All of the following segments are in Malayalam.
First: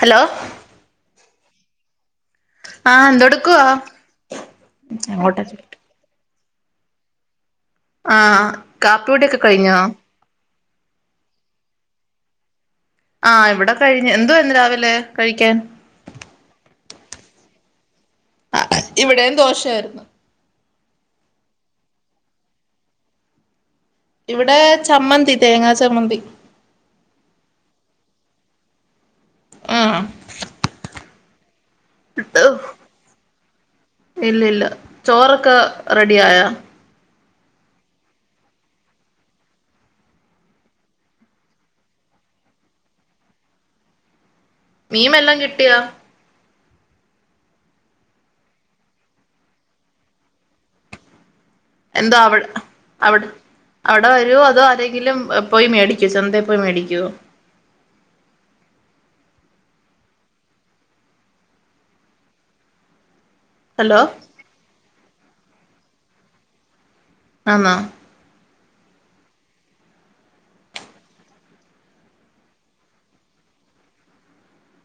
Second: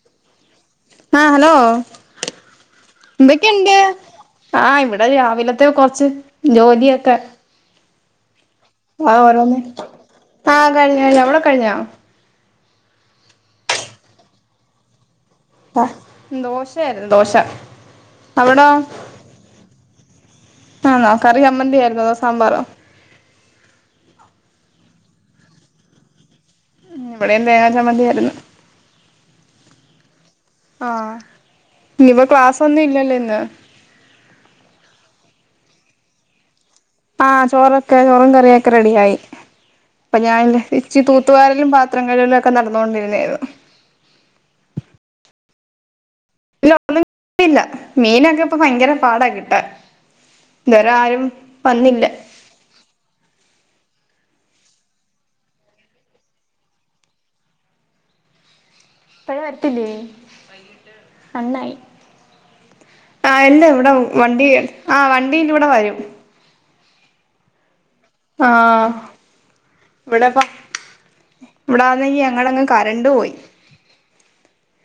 ഹലോ ആഹ് [unintelligible] എന്തെടുക്കുവാ എന്തൊക്കെയുണ്ട് ആഹ് ഇവിടെ അങ്ങോട്ടാ രാവിലത്തെ ചോദിക്ക കുറച്ച് ജോലിയൊക്കെ ആഹ് കാപ്പികുടിയൊക്കെ ഓരോന്ന് കഴിഞ്ഞോ ആ കഴിഞ്ഞു കഴിഞ്ഞു അവിടെ കഴിഞ്ഞോ ആഹ് ഇവിടെ കഴിഞ്ഞ് എന്തുവാ ഇന്ന് രാവിലെ കഴിക്കാൻ ദോശ ആയിരുന്നു ദോശ അവിടോ ആഹ് ഇവിടേയും ദോശായിരുന്നു ആന്നോ കറി ചമ്മന്തി ആയിരുന്നോ അതോ സാമ്പാറോ ഇവിടെ ചമ്മന്തി തേങ്ങാ ചമ്മന്തി ഇവിടെയും തേങ്ങാ ചമ്മന്തി ആയിരുന്നു ആഹ് ആഹ് ഇനിയിപ്പോ ക്ലാസ്സ് ഒന്നുമില്ലല്ലോല്ല ഇല്ല ഇല്ല ചോറൊക്കെ റെഡിയായോ ആ ചോറും കറിയൊക്കെ റെഡിയായി അപ്പ ഞാൻ ഇച്ചി തൂത്തുവാരലും പാത്രം കഴുകലൊക്കെ നടന്നോണ്ടിരിന്നാരുന്നു മീൻ വല്ലോം കിട്ടിയോ ഇല്ല ഒന്നും കിട്ടിയില്ല മീനൊക്കെ കിട്ടാൻ ഭയങ്കര പാടാണ് കിട്ടാൻ ഇതെരെ ആരും വന്നില്ല എന്തോ അവിടുത് അവി അവിടെ വരുവോ അതേങ്കിലും പോയി മേടിക്കോ ചന്തെ പോയി മേടിക്കോ പ്പഴും വരത്തില്ലേ നന്നായി അല്ല ഇവിടെ ഹലോ വണ്ടി ആ വണ്ടി [unintelligible] ഇന്ന് ഇവിടെ വരും ആന്നൊ? ആ ഇവിടെപ്പ ഇവിടെ ആന്നെങ്കി ഞങ്ങടങ്ങ് കരണ്ട് പോയി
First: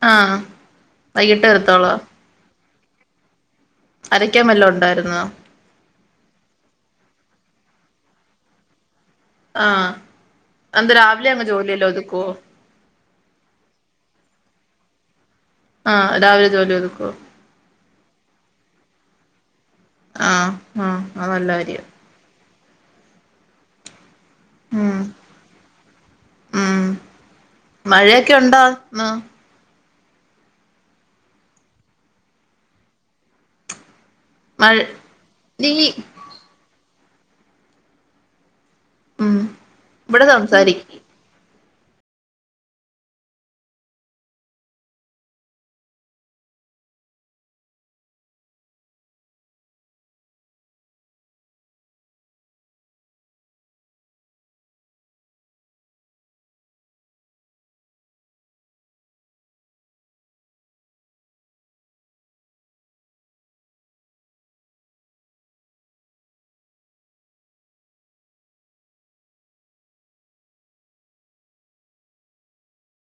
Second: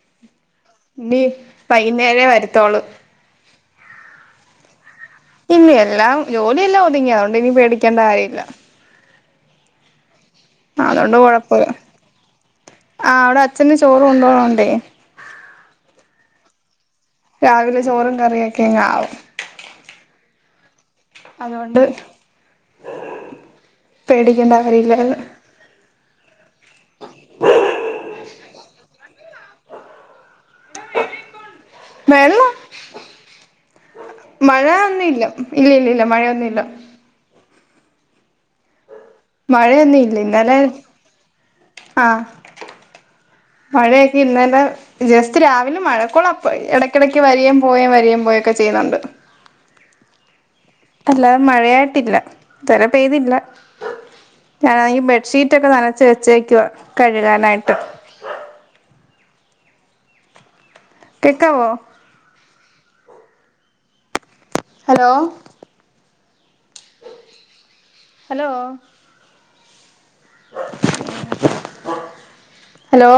ആ നീ വൈകുന്നേര വര ത്തോള് അരയ്ക്കാൻ വല്ലാം ഉണ്ടായിരുന് ഇന്ന എല്ല ജോലിയല്ല ഒതുങ്ങി അതുകൊണ്ട് ഇനി പേടിക്കേണ്ട കാര്യമില്ല ആ അതുകണ്ട് കുഴപ്പില്ല ആ അവിടെ അച്ഛന് ചോറും കൊണ്ടോ ഉണ്ട് ആ രാവിലെ ജോലി ഒതുക്കുവോ രാവിലെ ചോറും കറിയൊക്കെങ്ങ ആവും ആ ആ അ നല്ല അതുകൊണ്ട് കാര്യം പേടിക്കേണ്ട കാര്യ ഉം ഇല്ലന് ഉം മ വെള്ളം മഴ മഴൊന്നുംല്ല ഇല്ല നീ ഇല്ല ഇല്ല മഴയൊന്നുല്ല ഉം മഴയൊന്നുല്ല ഇവിടെ ഇന്നലെ സംസാരിക്ക് ആ മഴേ ക്കെ ഇന്നലെ ജസ്റ്റ് രാവിലെ മഴക്കൊ ള അപ്പ് ഇടക്കിടക്ക് വരേം യും പോവേം വരേം പോവേം ഒക്കെ ചെയ്യുന്നുണ്ട് അല്ലാതെ മഴയായിട്ടില്ല തിര പെയ്തില്ല ഞാനാ നങ്കി ബെഡ്ഷീറ്റൊ ക്കെ നനച്ച് വെച്ചേക്കുവാ കഴുകാനായിട്ട് കെ ക്കാവോ ഹലോ ഹലോ ഹലോ